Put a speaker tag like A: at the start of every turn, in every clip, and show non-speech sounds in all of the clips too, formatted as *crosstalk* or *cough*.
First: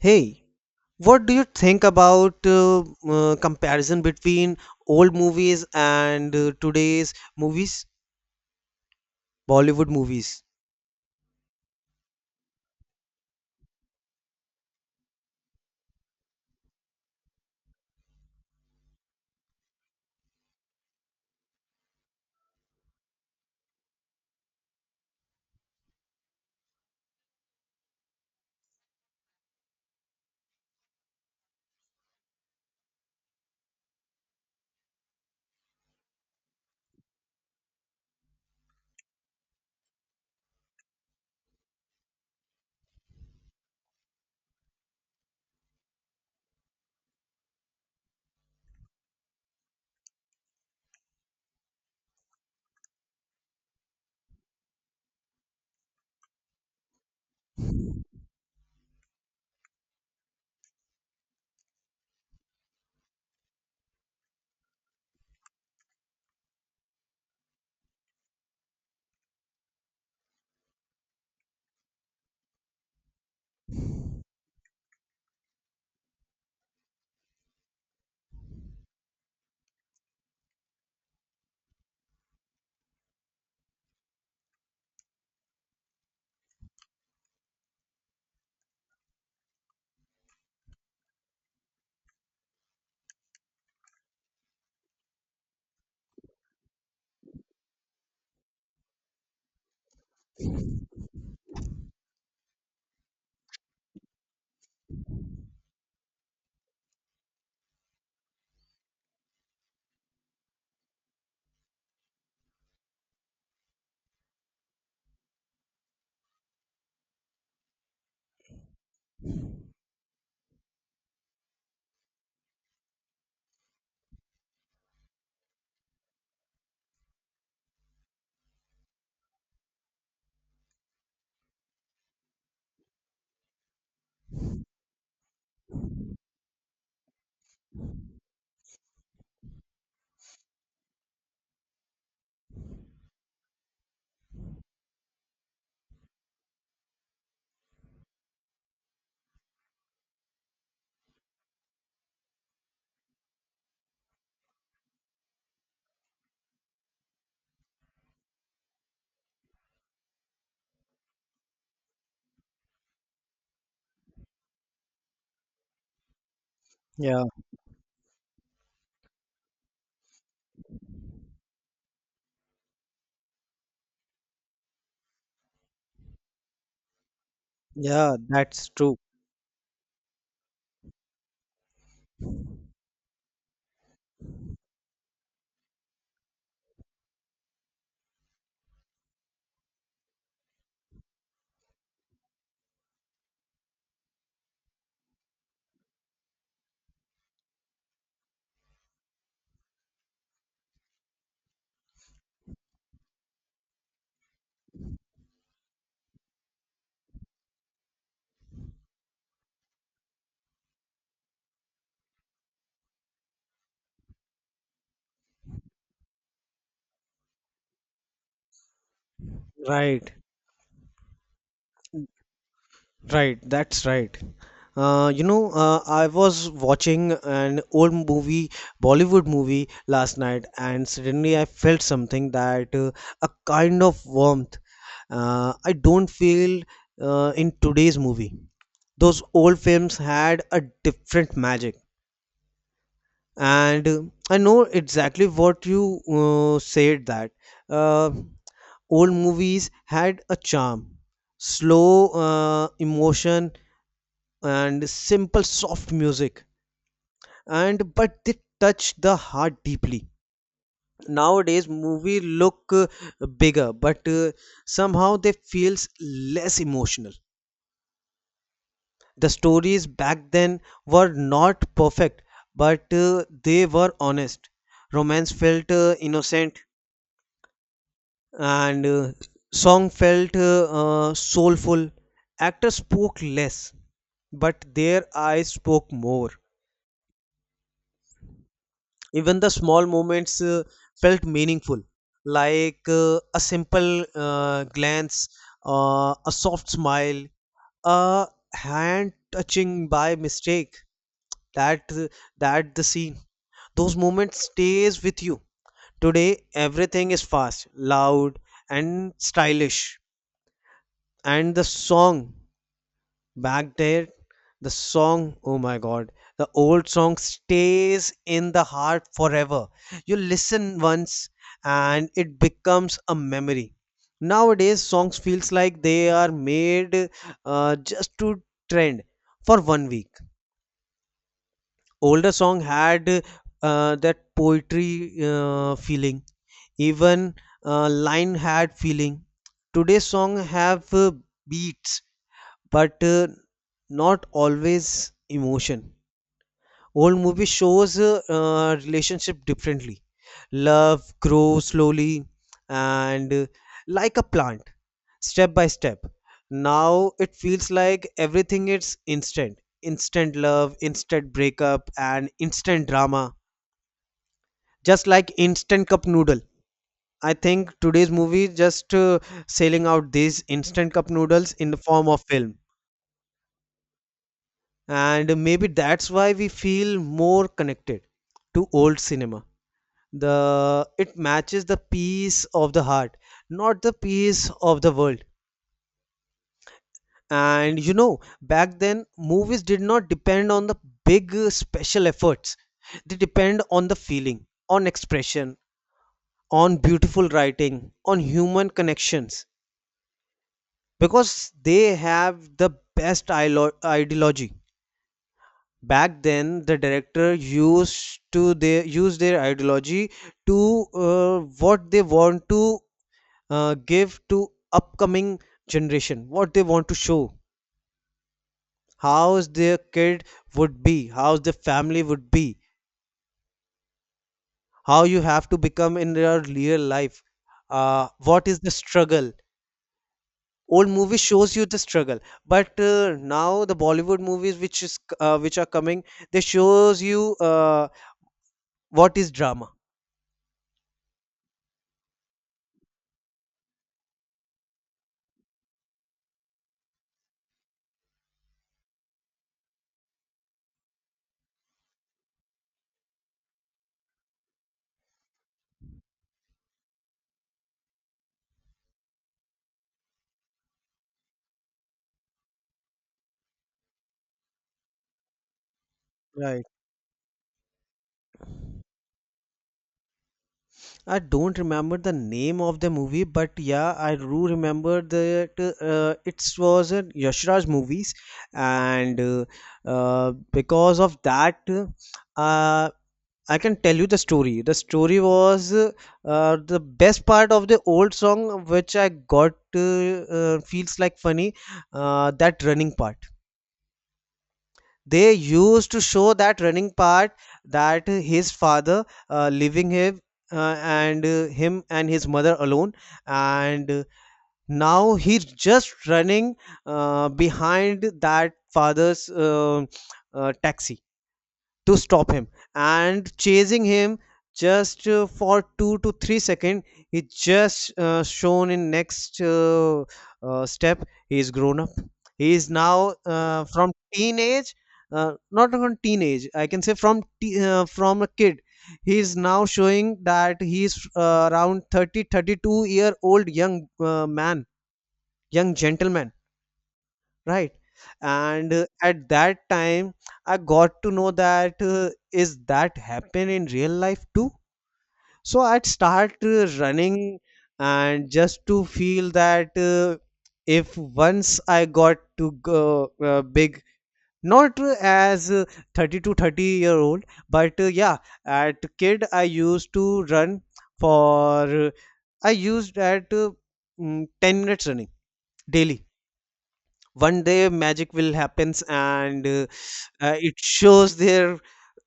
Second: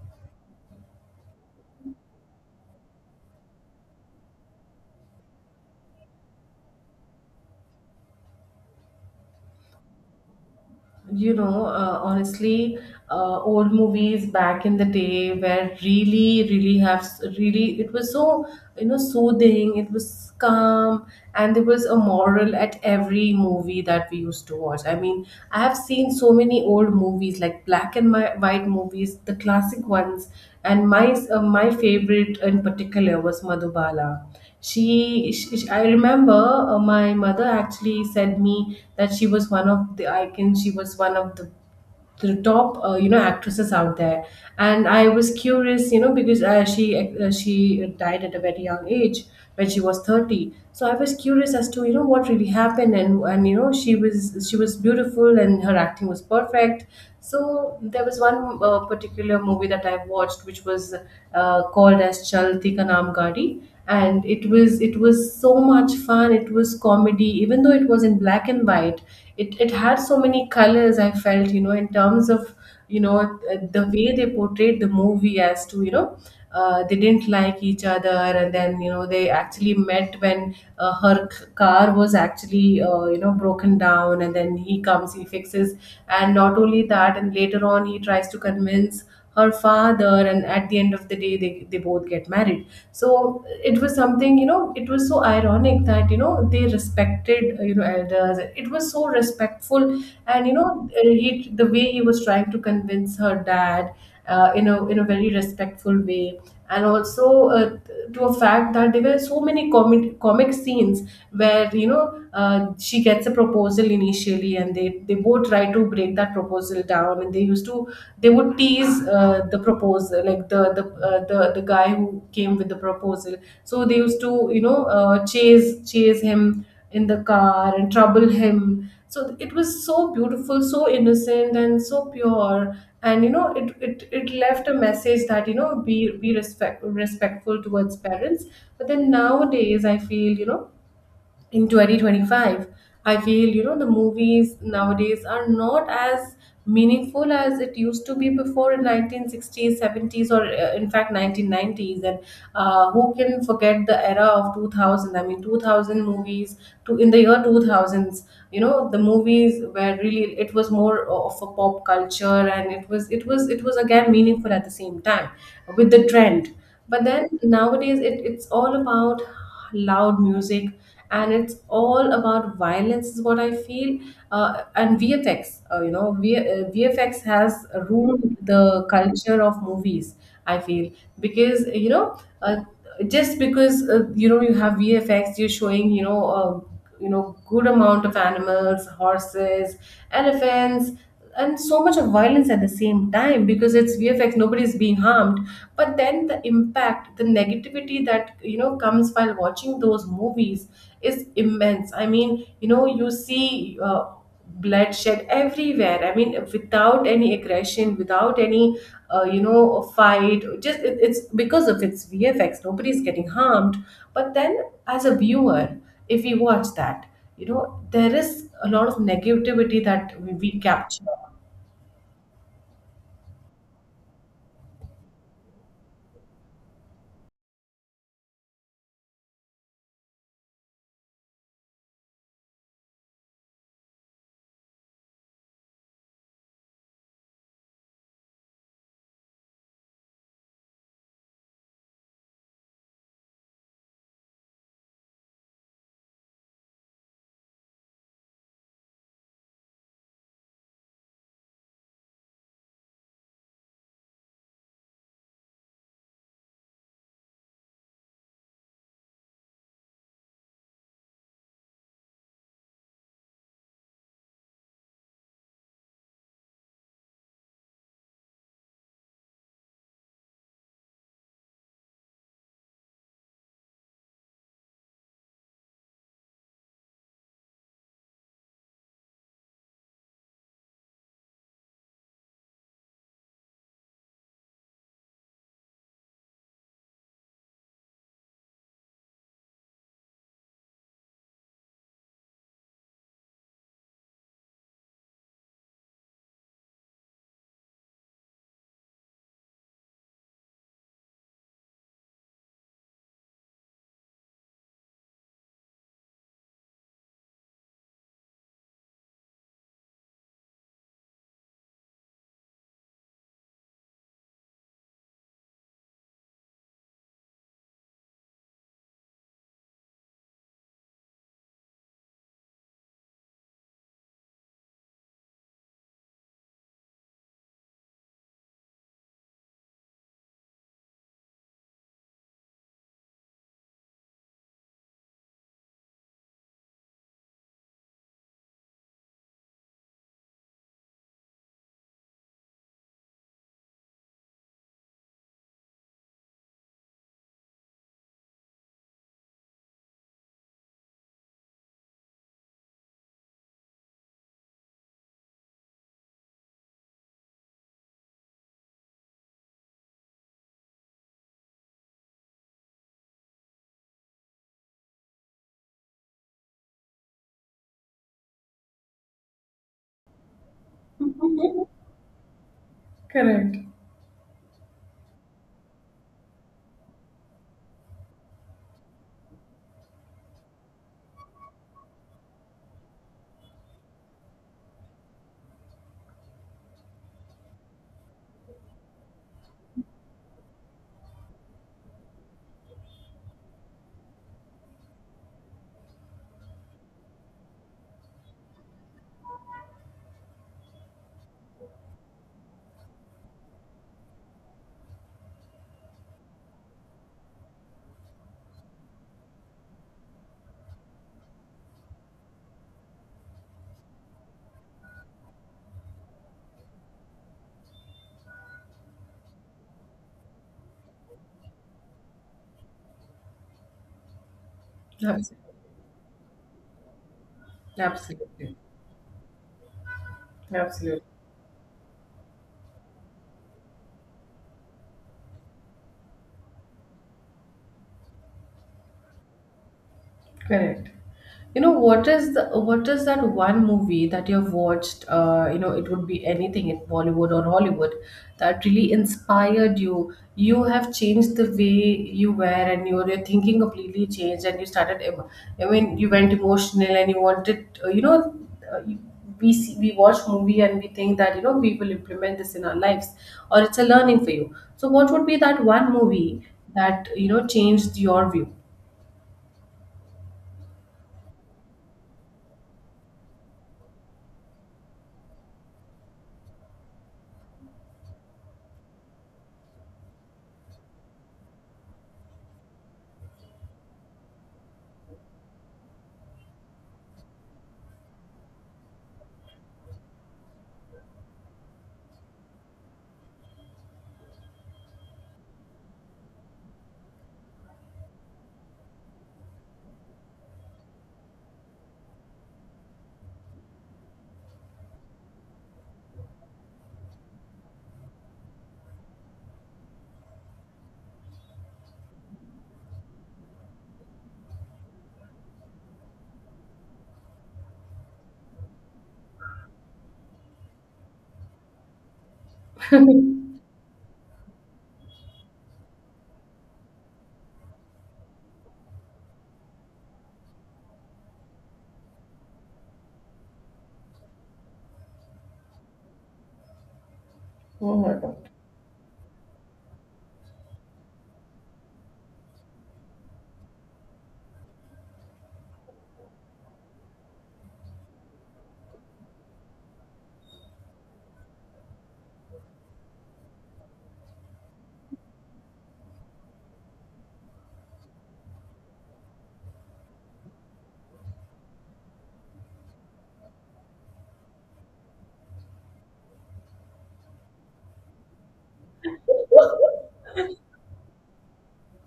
A: Hey, what do you think about comparison between old movies and today's movies, Bollywood movies?
B: Honestly, old movies back in the day were really it was so, you know, soothing. It was calm, and there was a moral at every movie that we used to watch. I mean, I have seen so many old movies like black and white movies, the classic ones. And my my favorite in particular was Madhubala. She I remember, my mother actually said me that she was one of the icons. She was one of the top, uh, actresses out there. And I was curious, you know, because she died at a very young age when she was 30. So I was curious as to, you know, what really happened. And you know, she was beautiful and her acting was perfect. So there was one particular movie that I watched, which was called as Chalti Ka Naam Gaadi, and it was so much fun. It was comedy, even though it was in black and white. It had so many colors, I felt, you know, in terms of, you know, the way they portrayed the movie as to, you know, they didn't like each other. And then, you know, they actually met when, her car was actually, you know, broken down, and then he comes, he fixes. And not only that, and later on he tries to convince her father, and at the end of the day they both get married. So it was something, you know, it was so ironic that, you know, they respected, you know, elders. It was so respectful. And you know, he, the way he was trying to convince her dad, in a very respectful way. And also, to a fact that there were so many comic scenes where, you know, she gets a proposal initially, and they both try to break that proposal down. And they used to, they would tease, the proposal, like the guy who came with the proposal. So they used to, you know, chase him in the car and trouble him. So it was so beautiful, so innocent, and so pure. And you know, it left a message that, you know, be respectful towards parents. But then nowadays I feel, you know, in 2025, I feel, you know, the movies nowadays are not as meaningful as it used to be before, in 1960s, 70s, or, in fact 1990s. And Who can forget the era of 2000? I mean, 2000 movies, to in the year 2000s, you know, the movies were really, it was more of a pop culture, and it was again meaningful at the same time, with the trend. But
A: Yeah,
B: then nowadays, it's all about loud music, and it's all about violence, is what I feel. And VFX, VFX has
A: yeah,
B: ruined
A: that's
B: the
A: true.
B: culture of movies, I feel. Because, you know, just because, you know, you have VFX, you're showing, you know, good amount of animals, horses, elephants, and so much of violence at the same time, because it's VFX, nobody's being harmed. But then the impact, the negativity that, you know, comes while watching those movies is immense. I mean, you know, you see, bloodshed everywhere. I mean, without any aggression, without any, you know, a fight. Just it's because of its VFX, nobody's getting harmed. But then, as a viewer, if we watch that, you know, there is a lot of negativity
A: Right,
B: that we capture.
A: right, that's right. I was watching an old movie, Bollywood movie last night, and suddenly I felt something that a kind of warmth I don't feel in today's movie. Those old films had a different magic, and I know exactly what you said, that uh, old movies had a charm, slow emotion and simple soft music, and but they touch the heart deeply. Nowadays movie look bigger, but somehow they feels less emotional. The stories back then were not perfect, but they were honest. Romance felt innocent, and song felt soulful. Actors spoke less, but their eyes spoke more. Even the small moments felt meaningful, like a simple glance, a soft smile, a hand touching by mistake, that that the scene, those moments stays with you. Today everything is fast, loud and stylish. And the song back there, the song, oh my god, the old song stays in the heart forever. You listen once, and it becomes a memory. Nowadays songs feels like they are made just to trend for one week. Older song had that poetry feeling. Even line had feeling. Today's song have beats, but not always emotion. Old movie shows relationship differently. Love grows slowly and like a plant, step by step. Now it feels like everything is instant. Instant love, instant breakup, and instant drama. Just like instant cup noodle. I think today's movie just selling out these instant cup noodles
B: *laughs*
A: in the form of film.
B: Correct.
A: And maybe that's why we feel more connected to old cinema. The it matches the peace of the heart, not the peace of the world. And you know, back then movies did not depend on the big special efforts. They depend on the feeling, on expression, on beautiful writing, on human connections, because they have the best ideology. Back then the director used to their use their ideology to what they want to give to upcoming generation, what they want to show, how is their kid would be, how the family would be, how you have
B: Absolutely.
A: to become in your real life. What
B: Absolutely.
A: is the struggle, old
B: Absolutely.
A: movie shows you the struggle. But now the Bollywood movies, which are coming, they shows you what is drama.
B: Correct. You know, what is that one movie that you've watched, you know, it would be anything in Bollywood or Hollywood, that really inspired you? You have changed the way you were, and your thinking completely changed, and you started, I mean, you went emotional, and you wanted, you know, uh, you- we see, we watch movie and we think that, you know, we will implement this in our lives, or it's a learning for you. So, what would be that one movie that, you know, changed your view?
A: I don't remember the name of the movie, but yeah, I do remember that it was a Yashraj movies, and because of that, uh, I can tell you the story. The story was the best part of the old song, which I got feels like funny. That running part, they used to show that running part, that his father leaving him and him and his mother alone. And now he's just running behind that father's taxi to stop him and chasing him, just for 2 to 3 seconds. He just shown in next step, he is grown up. He is now from teenage, not from teenage, I can say from from a kid. He is now showing that he is around 30, 32 year old young man, young gentleman, right?
B: Oh my.
A: And at that time, I got to know that is that happen in real life too. So I'd start running, and just to feel that if once I got to go big, not as 30 to 30 year old. But yeah, at kid I used to run for I used at 10 minutes running daily. One day magic will happens, and it shows their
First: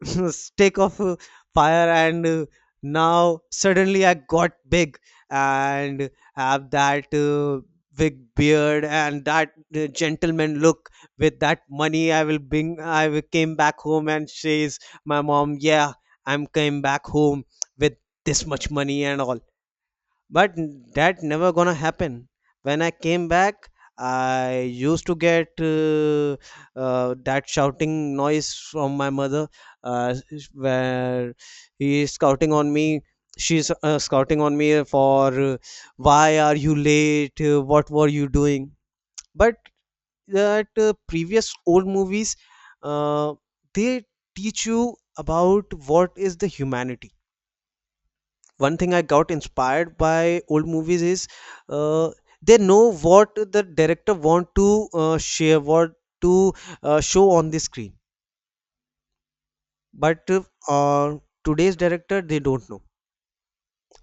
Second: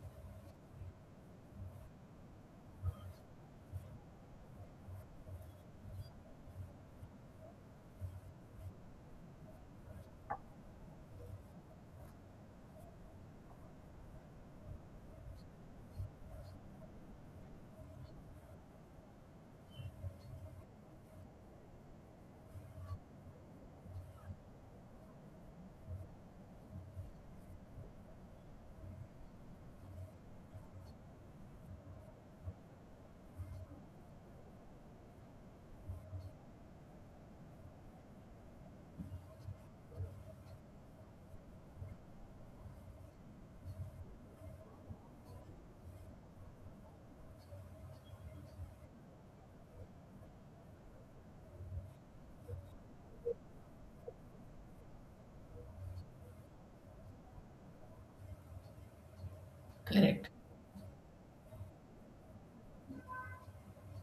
A: *laughs* stick of fire. And now suddenly I got big and have that big beard and that gentleman look. With that money I will bring, I will came back home and says, my mom, yeah, I'm came back home with this much money and all. But that never gonna happen. When I came back, I used to get that shouting noise from my mother, uh, where he is scouting on me. She's scouting on me for why are you late. What were you doing? But that previous old movies, uh, they teach you about what is the humanity. One thing I got inspired by old movies is uh, they know what the director want to share, what to show on the screen.
B: Correct.
A: But uh, today's director, they don't know.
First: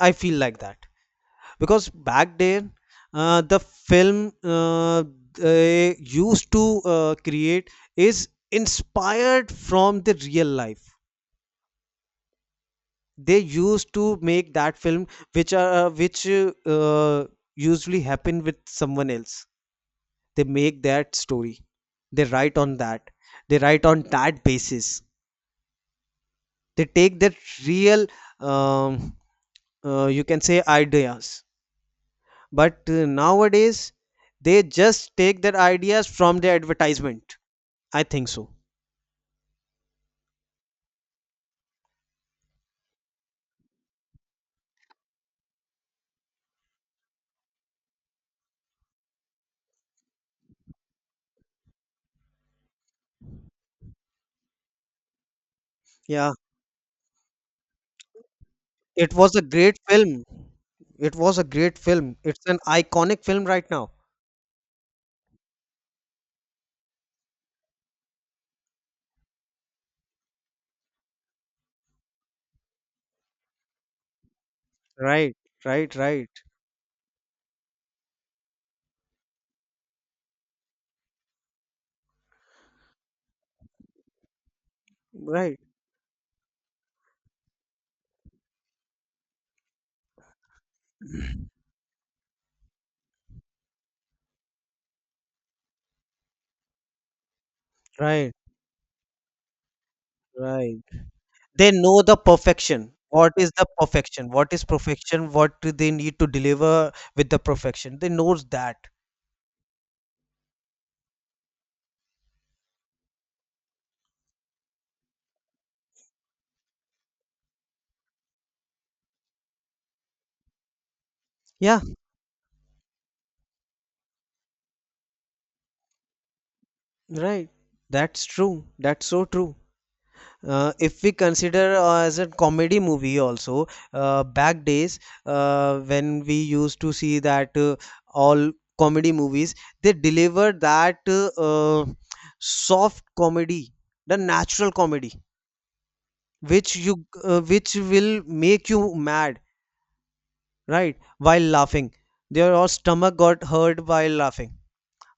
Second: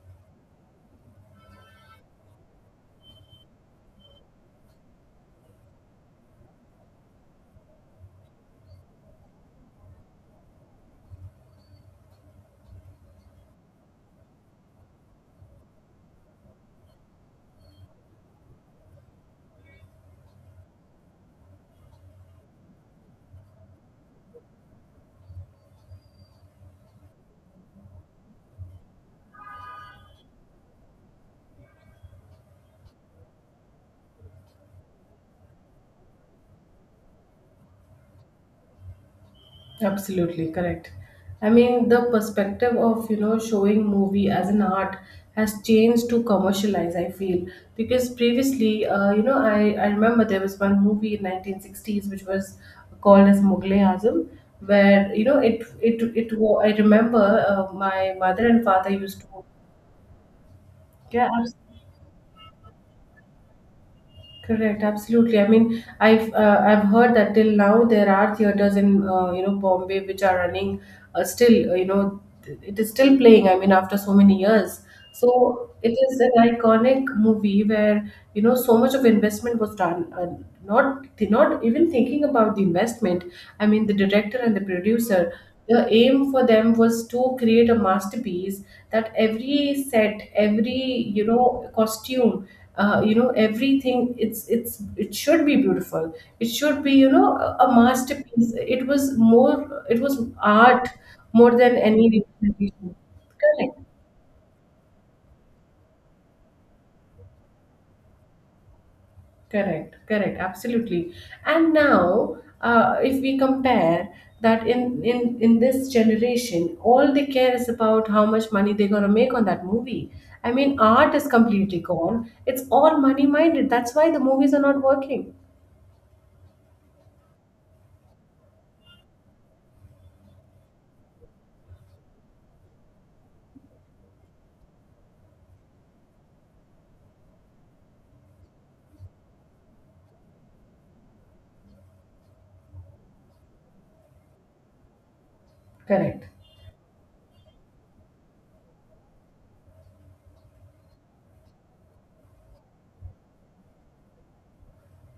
A: I feel like that because back then, the film they used to create is inspired from the real life. They used to make that film which usually happen with someone else, they make their story, they write on that, they write on that basis, they take that real, um, you can say ideas. But nowadays they just take their ideas from the advertisement, I think so.
B: Absolutely correct. I mean, the perspective of, you know, showing movie as an art has changed to commercialize, I feel, because previously, you know, I remember there was one movie in 1960s which was called as Mughal Azam, where, you know,
A: Yeah,
B: I remember, my mother and father
A: it
B: used
A: was a
B: to.
A: great film. It
B: Yeah.
A: was a great film, it's an iconic film right now.
B: Correct, absolutely. I mean, I've, I've heard that till now there are theaters in, you know, Bombay, which are running, still, you know, it is still playing. I mean, after so many years,
A: Right,
B: so it
A: right,
B: is
A: right.
B: an iconic movie where, you know, so much of investment was done. Not not even thinking about the investment. I mean, the director and the producer,
A: Right,
B: the aim for them was to create a masterpiece, that every set, every, you know, costume, you know, everything, it's it should be beautiful. It should be, you know, a
A: right,
B: masterpiece. It was more. It was
A: right.
B: art more
A: They
B: than
A: know
B: any
A: the perfection,
B: representation.
A: what is the
B: Correct.
A: perfection, what is perfection, what do they need to deliver. With the perfection, they knows that.
B: Correct, correct, absolutely. And now, if we compare that, in this generation, all they care is about how much money they're gonna make on that movie. I mean, art is completely
A: Yeah.
B: gone. It's all money minded. That's why the movies are not working.
A: Right, that's true, that's so true. If we consider as a comedy movie also, back days, when we used to see that all comedy movies, they deliver that uh, soft comedy, the natural comedy,
B: Correct,
A: which you which will make you mad, right? While laughing. Their stomach got hurt while laughing.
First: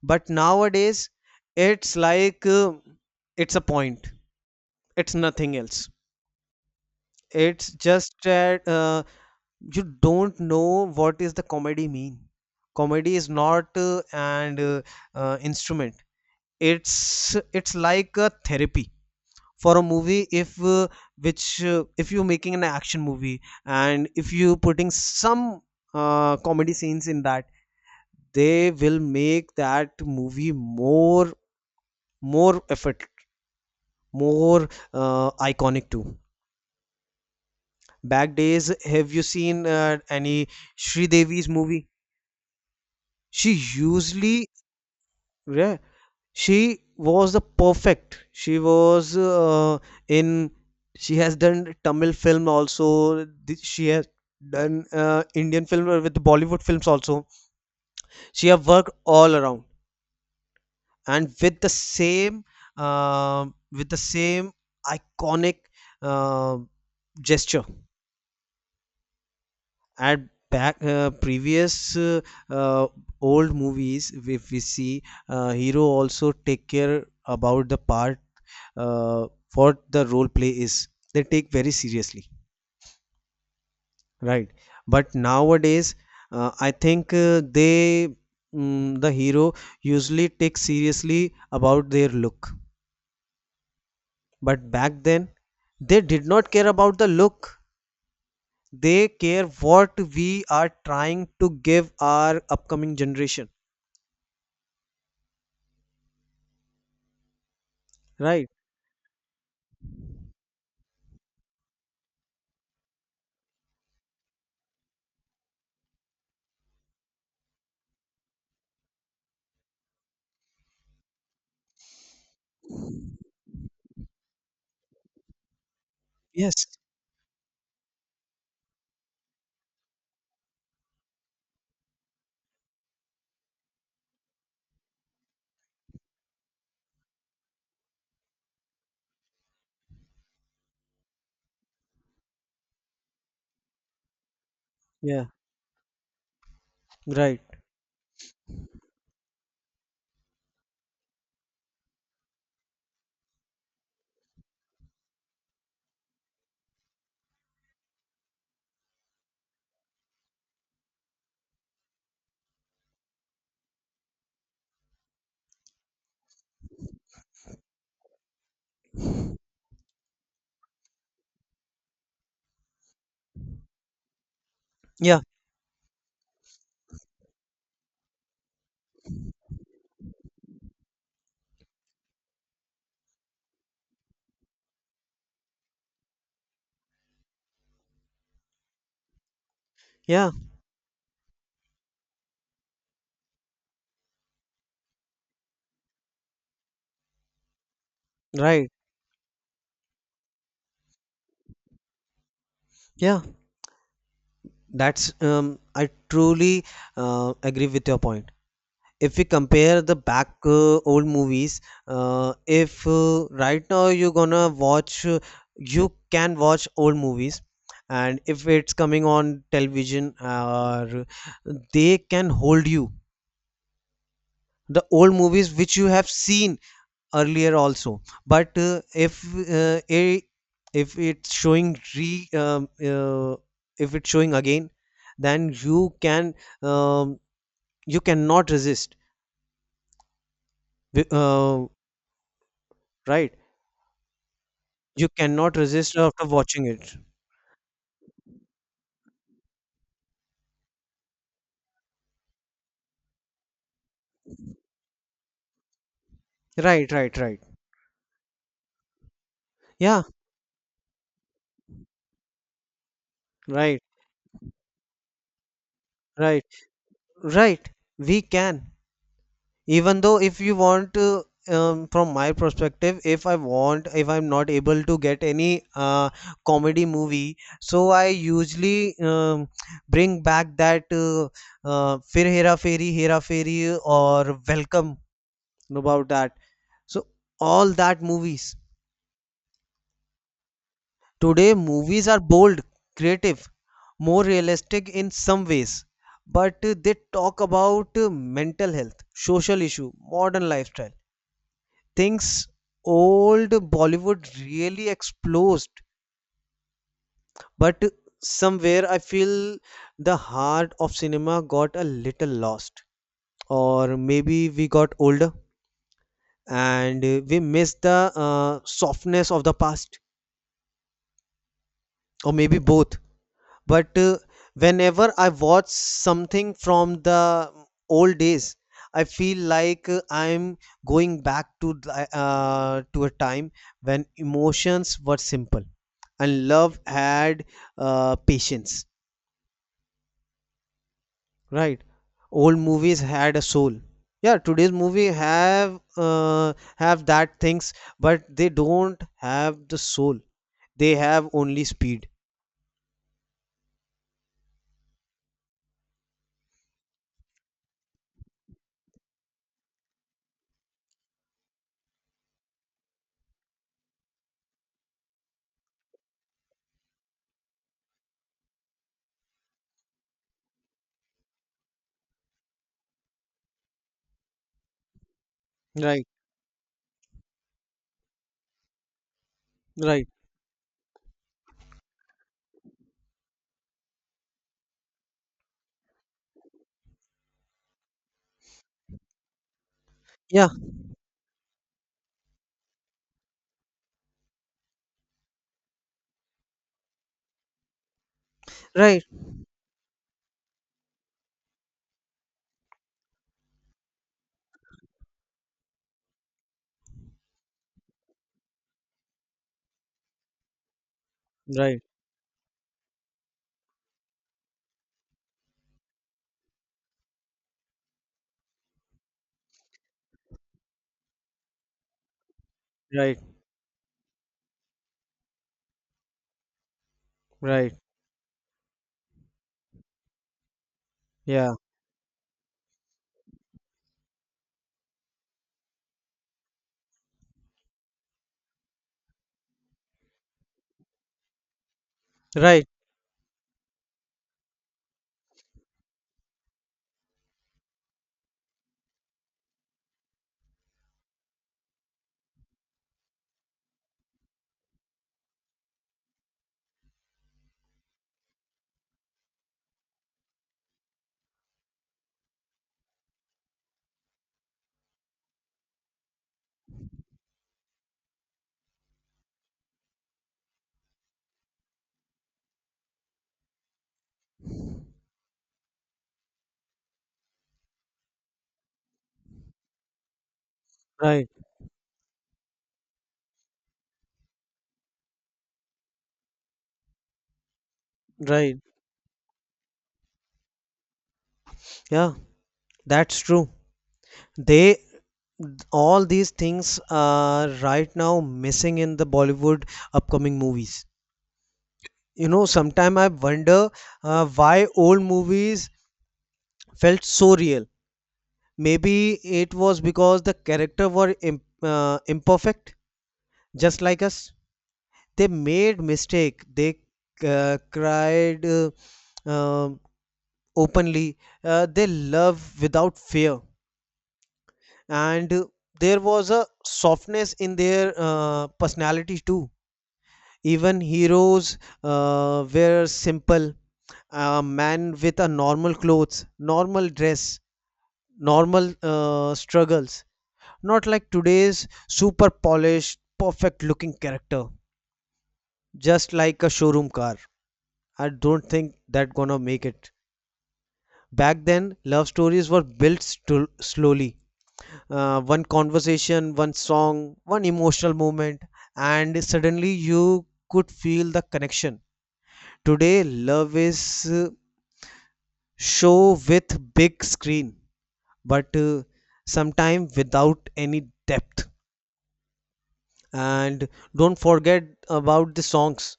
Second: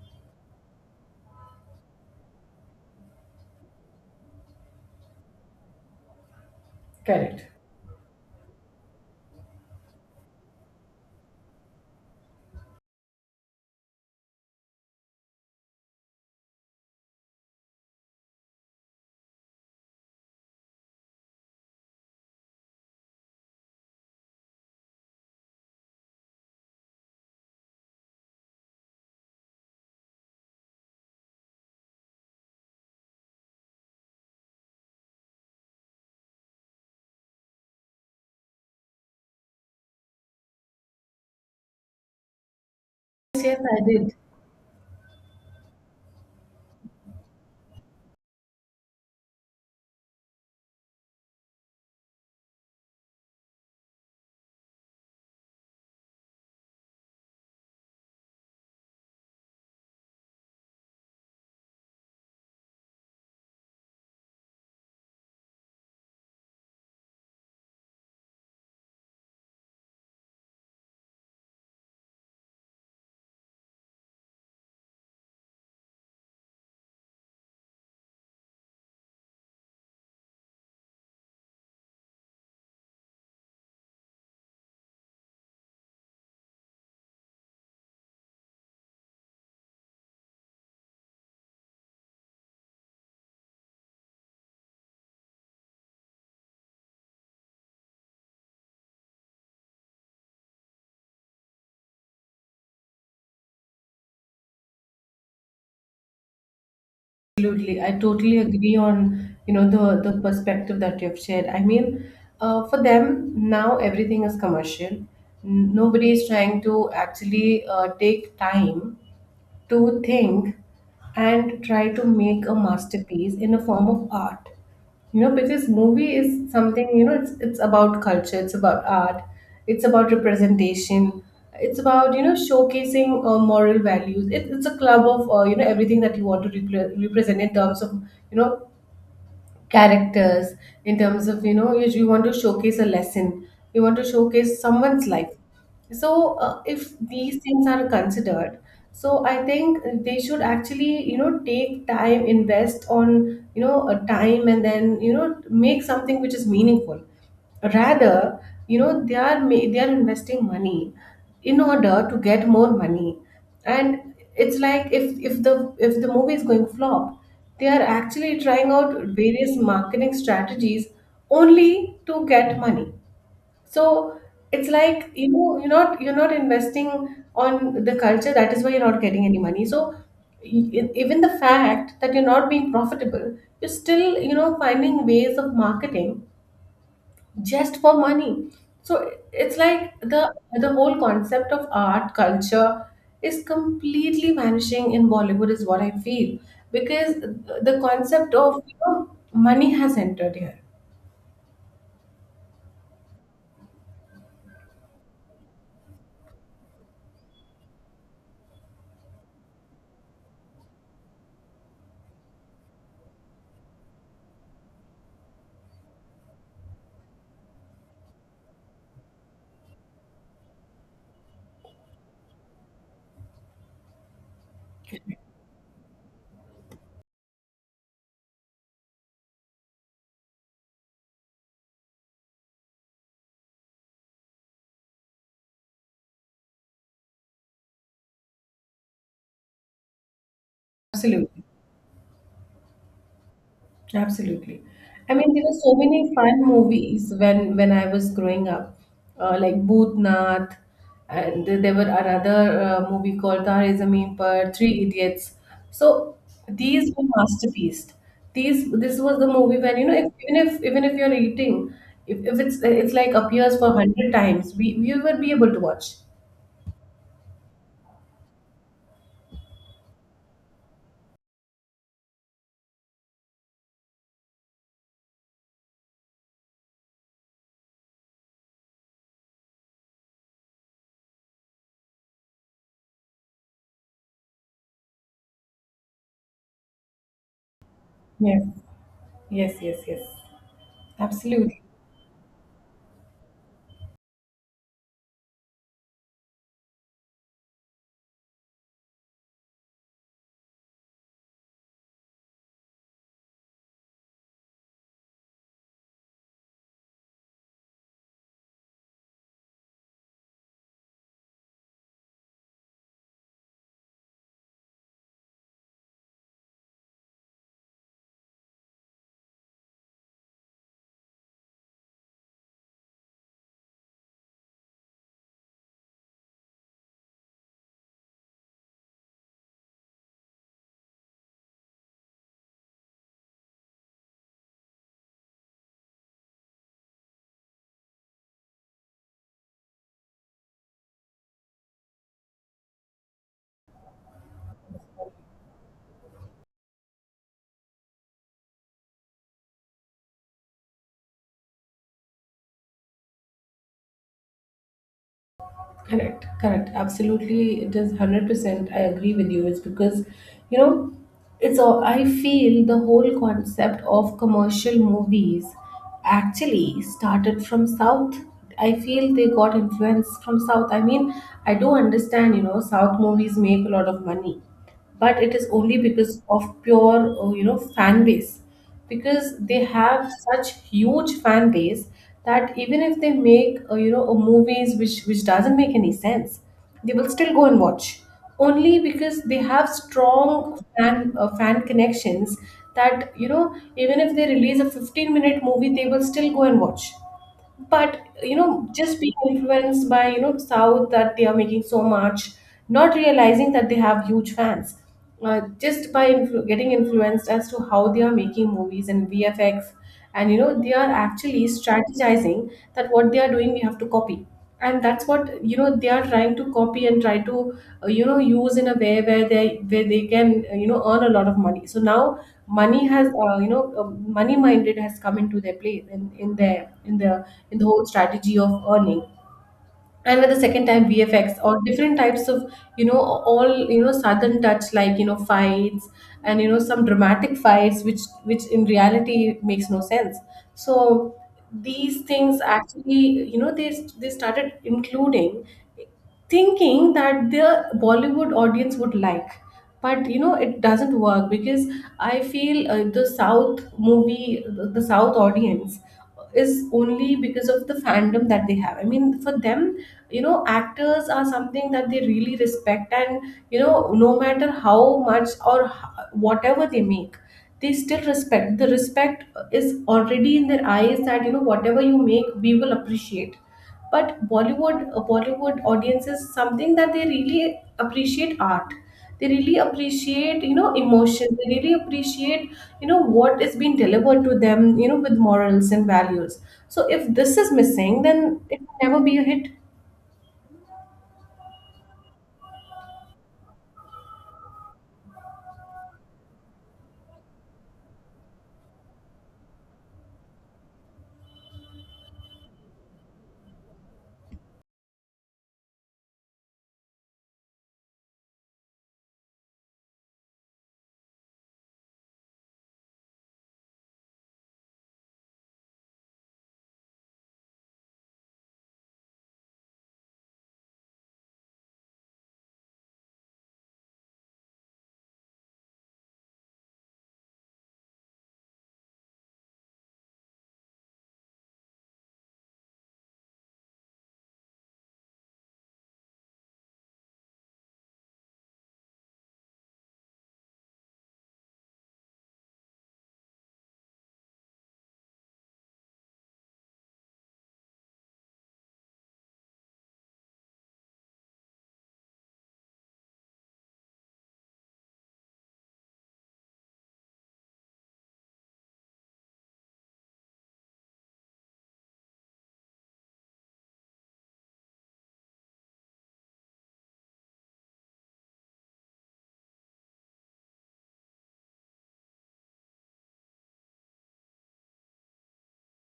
A: But nowadays, it's like it's a point, it's nothing else.
B: correct.
A: It's just that you don't know what is the comedy mean. Comedy is not an instrument. It's it's like a therapy for a movie. If which uh, if you're making an action movie, and if you putting some comedy scenes in that, they will make that movie more, more effort, more iconic too. Back days, have you seen any Sridevi's movie,
B: Yes,
A: she
B: yes, I did.
A: usually. Yeah, she was the perfect, she was in, she has done Tamil film also, she has done Indian film with Bollywood films also, she have worked all around. And uh, with the same iconic uh, gesture. At back previous uh, old movies, if we see, hero also take care about the part, uh, what the role play is, they take very seriously, right? But nowadays, I think the hero usually take seriously about their look. But back then, they did not care about the look. They care what we are trying to give our upcoming generation.
B: Absolutely. I totally
A: Right.
B: agree on, you know, the perspective that you've shared. I mean, for them now everything is commercial. Nobody is trying to actually, take time to think and try to make a masterpiece in a form of art, you know, because movie is
A: Yes.
B: something, you know, it's about culture, it's about art, it's about representation, it's about, you know, showcasing, moral values. It's a club of, you know, everything that you want to represent in terms of, you know, characters, in terms of, you know, if you want to showcase a lesson, you want to showcase someone's
A: Yeah.
B: life. So, if these
A: Right.
B: things are considered, so I think they should actually, you know, take time, invest on, you know, a time, and then, you know, make something which is meaningful. Rather, you know, they are investing money in order to get more money. And it's like, if if the movie is going flop, they are actually trying out various marketing strategies only to get money. So it's like,
A: Yeah.
B: you know, you're not, you're not investing on the culture. That is why you're not getting any money. So even the fact that you're not being profitable, you're still, you know, finding ways of marketing just for money. So it's like the
A: Yeah.
B: the whole concept of art culture is completely vanishing in Bollywood, is what I feel, because the concept of,
A: Right.
B: you know, money has entered here.
A: Yeah. That's I truly agree with your point. If we compare the back old movies, if right now you're gonna watch you can watch old movies, and if it's coming on television or, they can hold you. The old movies which you have seen earlier also. But if uh, i- if it's showing re um, uh, if it's showing again, then you can um, you cannot resist. Be-
B: Absolutely.
A: uh, right?
B: Absolutely.
A: You
B: I mean, there
A: cannot
B: were so
A: resist
B: many
A: after
B: fun
A: watching it.
B: movies when I was growing up, like Bhootnath, and there were another movie called Tare Zameen Par, Three Idiots. So these
A: Right,
B: were
A: right, right.
B: masterpieces. These this was the movie when, you know,
A: Yeah,
B: if, even if you're eating, if it's it's like appears for
A: right,
B: 100 times, we would be able to watch.
A: right, right. We can. Even though if you want to, from my perspective, if I want, if I'm not able to get any comedy movie, so I usually bring back that Fir Hera Fairy, Hera Fairy, or Welcome about that. So all that
B: Yes,
A: movies.
B: yes, yes, yes.
A: Today,
B: Absolutely.
A: movies are bold, creative, more realistic in some ways, but they talk about mental health, social issue, modern lifestyle, things old Bollywood really explores. But somewhere I feel the heart of cinema got a little lost, or maybe we got older and we missed the softness of the past, or maybe both. But whenever I watch something from the old days, I feel like I'm going back to to a time when emotions were simple, and love had patience, right? Old movies had a soul. Yeah, today's movie uh, have that things, but they don't have the soul, they have only speed.
B: Correct, correct. Absolutely, it is 100%. I agree with you. It's because, you know, it's all, I feel, the whole concept of commercial movies actually started from South. I feel they got influence from South. I mean, I do understand, you know, South movies make a lot of money, but it is only
A: Right,
B: because of pure you know, fan base, because they
A: right.
B: have such huge fan base that even if they make you know, a movies which doesn't make any sense, they will still go and watch only because they have strong
A: Yeah,
B: fan connections, that you know, even if they release a 15-minute movie, they will still go and watch. But you know, just
A: right,
B: being influenced by you know, south, that they are making so much, not realizing that they have huge fans, just by getting influenced as to how they are making movies and vfx, and you know they are actually
A: right,
B: strategizing that what they are doing, we have to copy. And that's what you know, they are trying to copy and try to you know, use in a way where they can you know, earn a lot of money. So now money has
A: right,
B: money minded has come into their play, in their in the
A: right.
B: whole strategy of earning, and at the second time VFX
A: Yeah,
B: or different types of, you know, all you know, southern touch, like you know, fights, and you know, some dramatic fights which in reality makes no sense. So these things
A: right,
B: actually, you know, they started including, thinking that the Bollywood audience would like. But you know, it doesn't work because I feel the South movie, the South audience is only because of the fandom that they have. I mean, for them, you know, actors are something that they really respect, and you know, no matter how much or whatever they make, they still respect. The respect is already in their eyes, that you know, whatever you make, we will appreciate. But bollywood audiences something that they really appreciate art, they really appreciate, you know,
A: right,
B: emotion, they really appreciate, you know, what is being delivered to them, you know, with morals and values. So if this is missing, then it
A: right.
B: will never be a hit.
A: Yeah, that's true. They, all these things are right now missing in the Bollywood upcoming movies. You know, sometime I wonder why old movies felt so real. Maybe it was because the character were imperfect, just like us. They made mistake. They cried um openly. They love without fear. And There was a softness in their personalities too. Even heroes were simple, a man with a normal clothes, normal dress, normal struggles, not like today's super polished perfect looking character, just like a showroom car. I don't think that gonna make it. Back then love stories were built slowly, one conversation, one song, one emotional moment, and suddenly you could feel the connection. Today, love is show with big screen, but sometime without any depth. And don't forget about the songs.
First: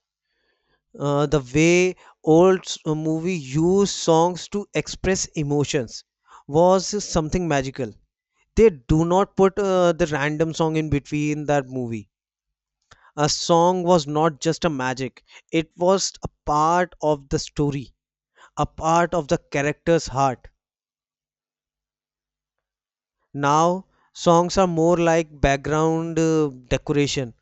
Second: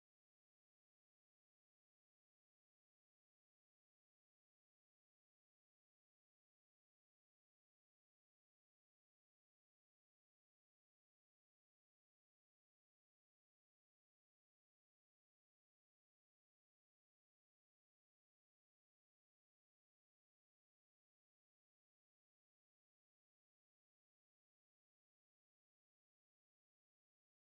A: The way old movie used songs to express emotions was something magical. They do not put the random song in between that movie. A song was not just a magic, it was a part of the story, a part of the character's heart. Now songs are more like background decoration,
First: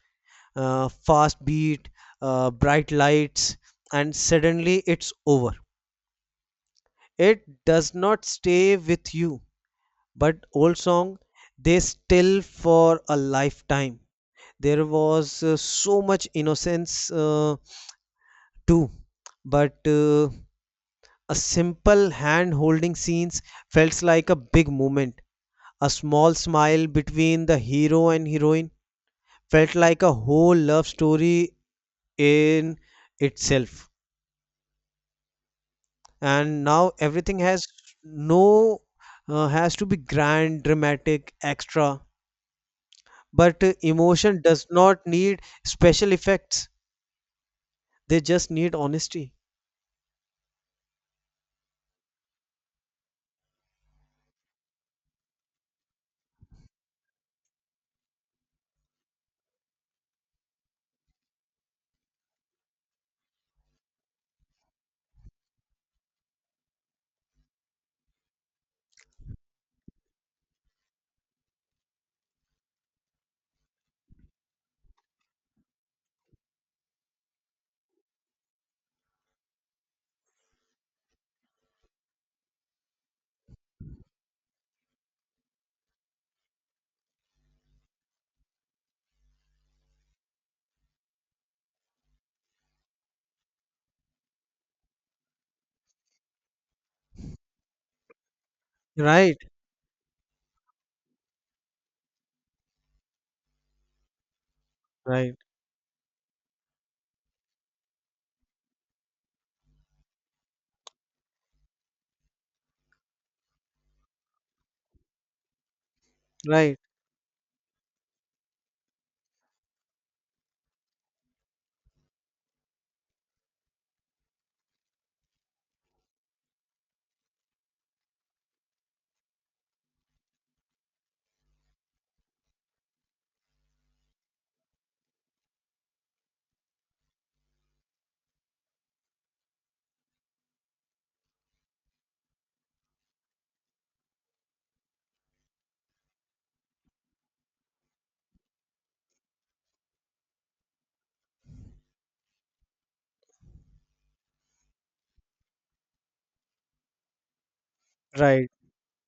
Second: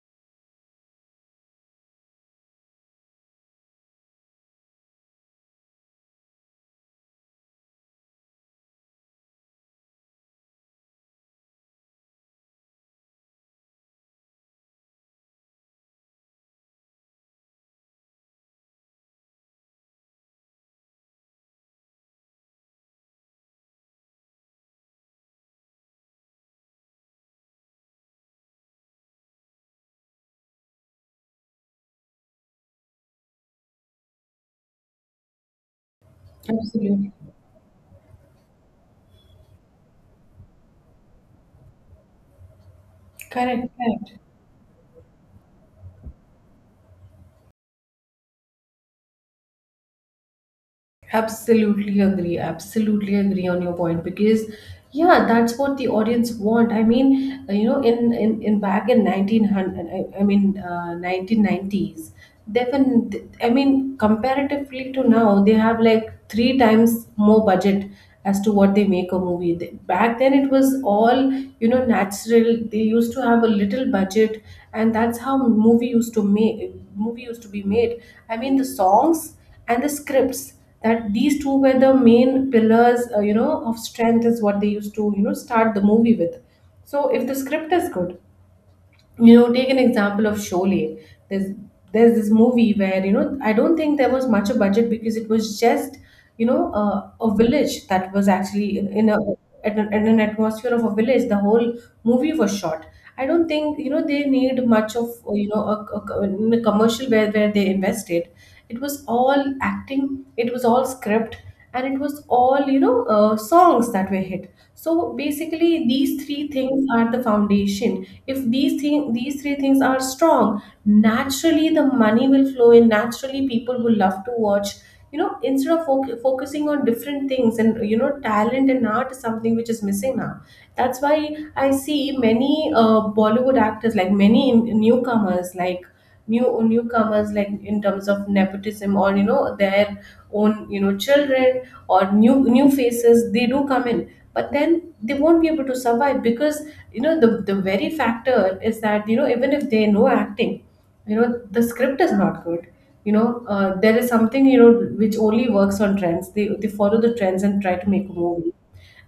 A: fast beat, bright lights, and suddenly it's over. It does not stay with you. But old song, they still for a lifetime. There was so much innocence too, but a simple hand holding scenes felt like a big moment. A small smile between the hero and heroine felt like a whole love story in itself. And now
B: Absolutamente.
A: everything has no has to be grand, dramatic, extra. But
B: Correct, correct.
A: emotion does not need special effects. They just need honesty.
B: Absolutely agree. Absolutely agree on your point, because yeah, that's what the audience want. I mean, you know, in back in 1900, I mean, 1990s, they, I mean, comparatively to now, they have like three times more budget as to what they make a movie. They- Back then, it was all, you know, natural. They used to have a little budget, and that's how movie used to be made. I mean, the songs and the scripts, that these two were the main pillars, you know, of strength is what they used to you know, start the movie with. So if the script is good, you know, take an example of Sholay. there's there's this movie where you know, I don't think there was much a budget, because it was just, you know, a village that was actually, in a
A: Right,
B: at an, in an atmosphere of a village the whole movie was shot. I don't think you know, they need much of,
A: right,
B: you know, in a commercial where they invested. It was all acting, it was all script, and it was all, you know, songs that were hit. So basically these three
A: right,
B: things are the foundation. If these three things are strong, naturally the money will flow in, naturally people will love to watch, you know, instead of focusing on different things. And you know, talent and art is something which is missing now. That's why I see many bollywood actors, like many newcomers, like newcomers, like in terms of nepotism, or you know, their own, you know, children, or new faces, they do come in. But then they won't be able to survive because, you know, the very factor is that, you know, even if they know acting, you know, the script is not good, you know, there is something, you know, which only works on trends. They follow the trends and try to make a
A: right,
B: movie,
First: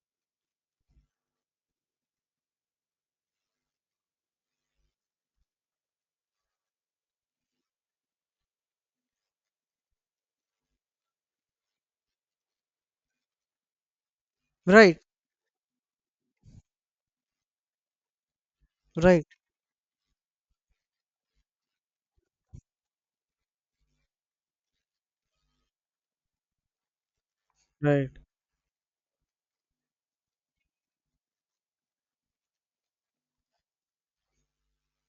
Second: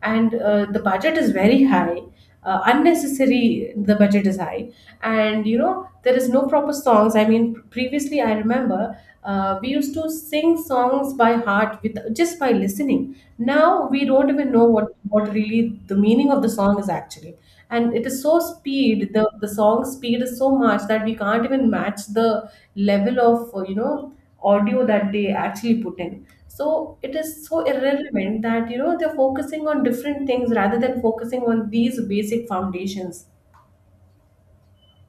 B: and the budget is very high. Unnecessary, the budget is high. And you know, there is no proper songs. I mean previously I remember, we used to sing songs by heart with just by listening. Now we don't even know
A: right,
B: what really the meaning of the song is actually. And it is so speed,
A: right,
B: the song speed is so much that we can't even match the level of you know, audio that they actually put in. So it is so
A: right.
B: irrelevant that you know, they're focusing on different things rather than focusing on these basic foundations.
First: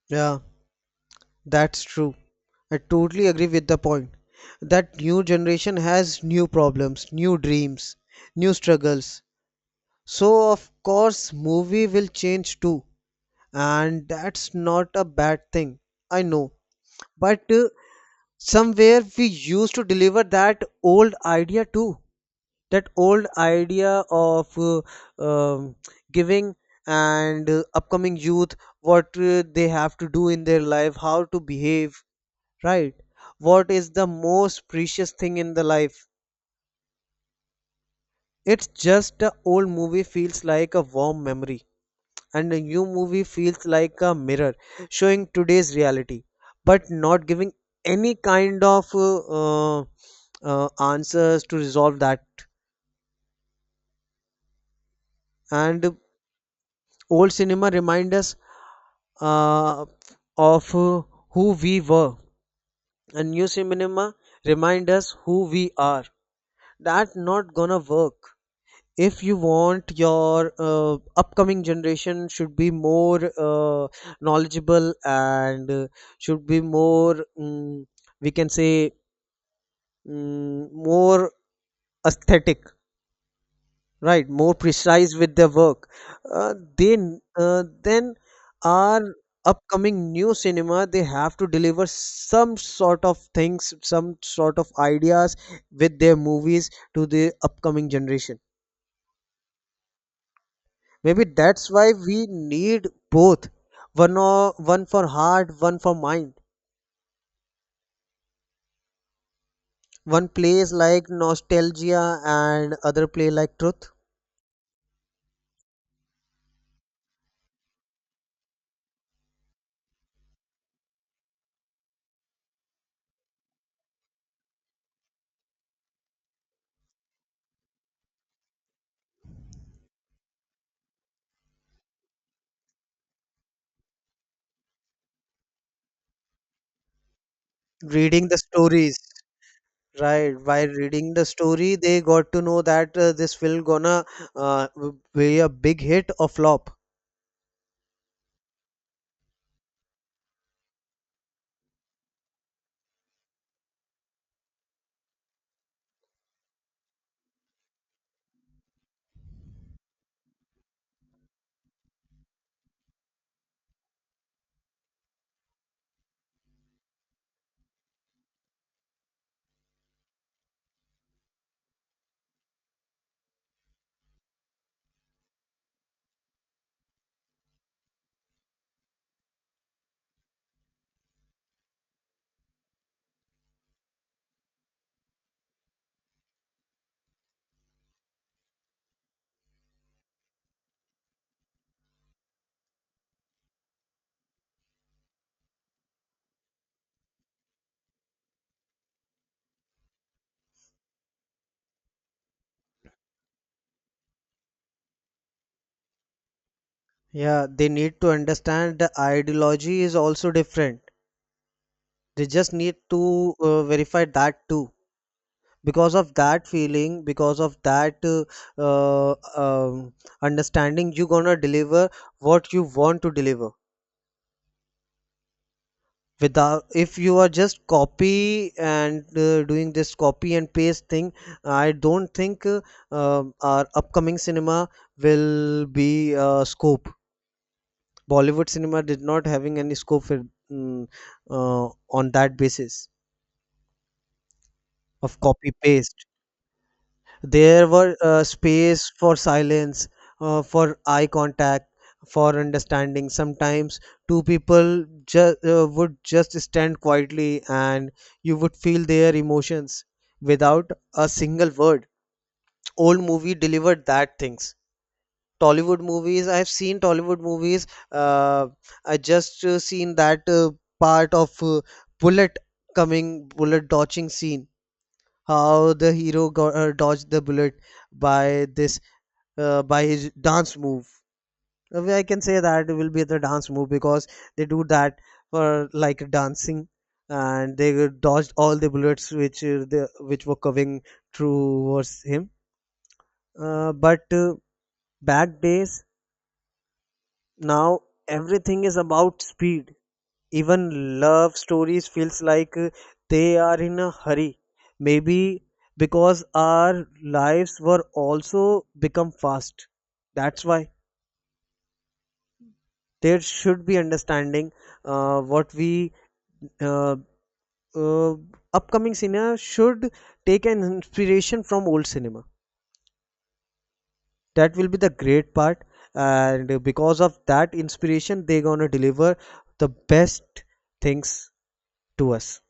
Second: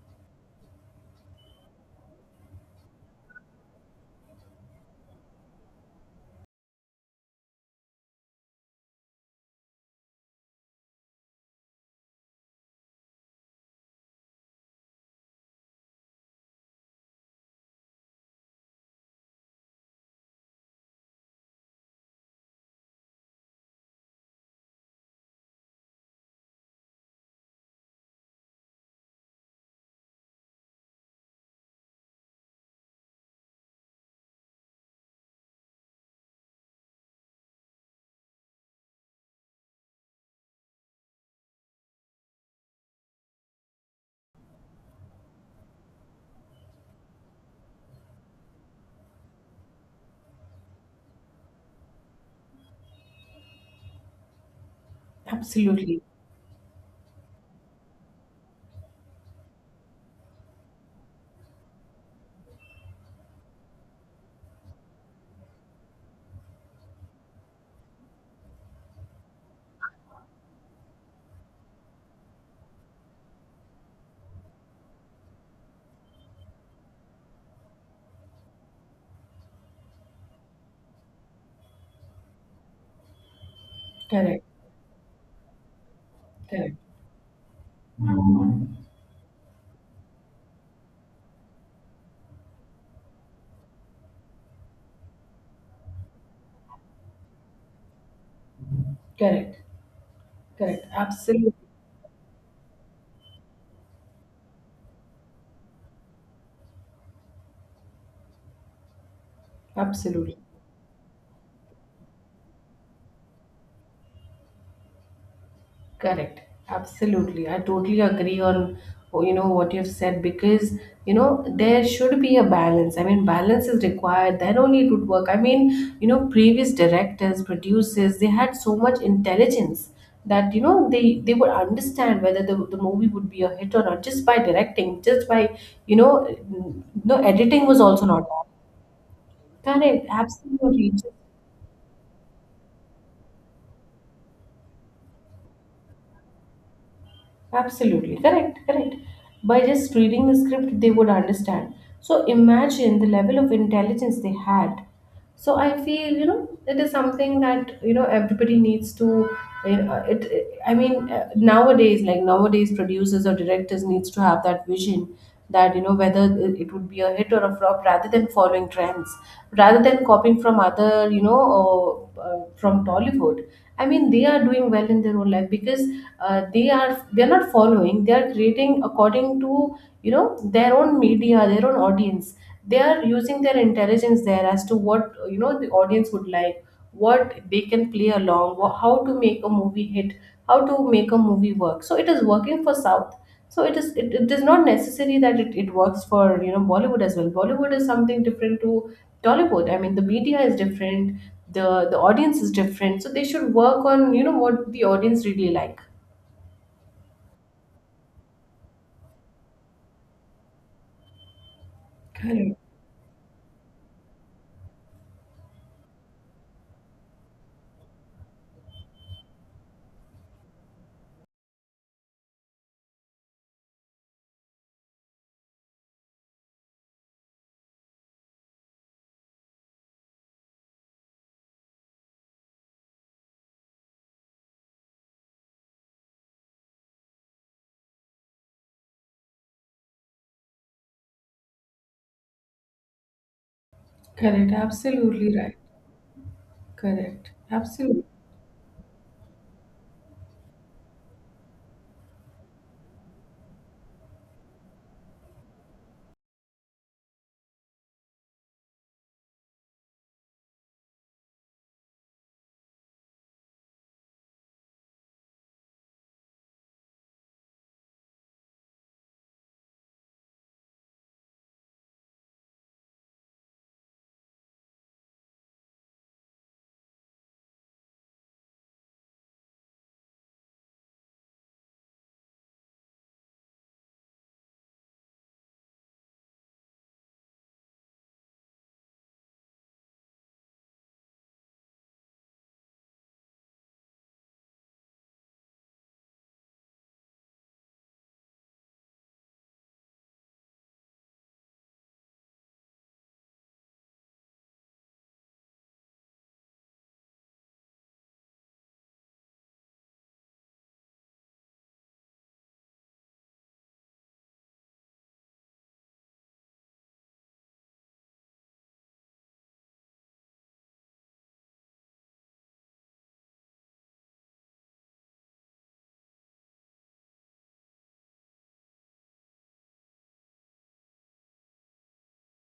A: Yeah. That's true. I totally agree with the point that new generation has new problems, new dreams, new struggles. So of course movie will change too, and that's not a bad thing. I know. But somewhere we used to deliver that old idea too. That old idea of um, giving and upcoming youth what they have to do in their life, how to behave, right? What is the most precious thing in the life? It's just a old movie feels like a warm memory, and a new movie feels like a mirror showing today's reality, but not giving any kind of answers to resolve that. And
B: Absolutely.
A: old cinema remind us uh, of who we were, and new cinema remind us who we are. That not gonna work. If you want your upcoming generation should be more knowledgeable and should be more we can say more aesthetic, right,
B: Correct,
A: more precise with their work, uh,
B: correct,
A: then then our upcoming new cinema, they have to deliver some sort of things, some sort of ideas with their movies to the upcoming generation.
B: correct, correct.
A: Maybe
B: Absolutely,
A: that's why we need both. One or one, for heart, one for mind. One
B: absolutely.
A: plays like nostalgia and other play like truth.
B: Correct. Absolutely. I totally agree on, oh, you know what you've said, because you know, there should be a balance. I mean, balance is required, then only it would work. I mean, you know, previous directors, producers, they had so much intelligence, that you know, they would understand whether the movie would be a hit or not, just by directing, just by, you know, no editing was also not
A: Reading the
B: bad.
A: stories,
B: Correct,
A: right? By
B: absolutely.
A: reading the story, they got to know that this will gonna uh, be a big hit or flop.
B: Absolutely correct, correct. By just reading the script, they would understand. So imagine the level of intelligence they had. So I feel, you know, it is something that you know, everybody needs to. You know, I mean, nowadays, like nowadays, producers or directors needs to have that vision, that you know, whether it would be a hit or a flop, rather than following trends, rather than copying from other, you know, or from Bollywood. I mean, they are doing well in their own life because they are not following. They are creating according to, you know, their own media, their own audience. They are using their intelligence there as to what you know, the audience would like, what they can play along, how to make a movie hit, how to make a movie work. So it is working for South, so it is not necessary that it works for, you know, bollywood as well. Bollywood is something different to tollywood. I mean, the media is different, the audience is different, so they should work on you know, what the audience really like.
A: Yeah, they need to understand the ideology is also different. They just
B: Correct.
A: need to verify that too. Because of that feeling, because of that uh, um, understanding, you're gonna deliver what you want to deliver without, if you are just copy and doing this copy and paste thing. I don't think our upcoming cinema will be scope. Bollywood cinema did not having any scope for, mm, uh, on that basis
B: Correct.
A: of
B: Absolutely
A: copy
B: right.
A: paste.
B: Correct.
A: There were
B: Absolutely.
A: space for silence, for eye contact, for understanding. Sometimes two people would just stand quietly and you would feel their emotions without a single word. Old movie delivered that things. Tollywood movies, I've seen Tollywood movies. Uh, I just seen that part of bullet coming, bullet dodging scene. How the hero got, dodged the bullet by this by his dance move. I can say that it will be the dance move because they do that for like dancing, and they dodged all the bullets which the which were coming towards him. But back days, now everything is about speed. Even love stories feels like they are in a hurry. Maybe because our lives were also become fast. That's why. There should be understanding what we uh, uh, upcoming cinema should take an inspiration from old cinema. That will be the great part, and because of that inspiration they're gonna deliver the best things to us.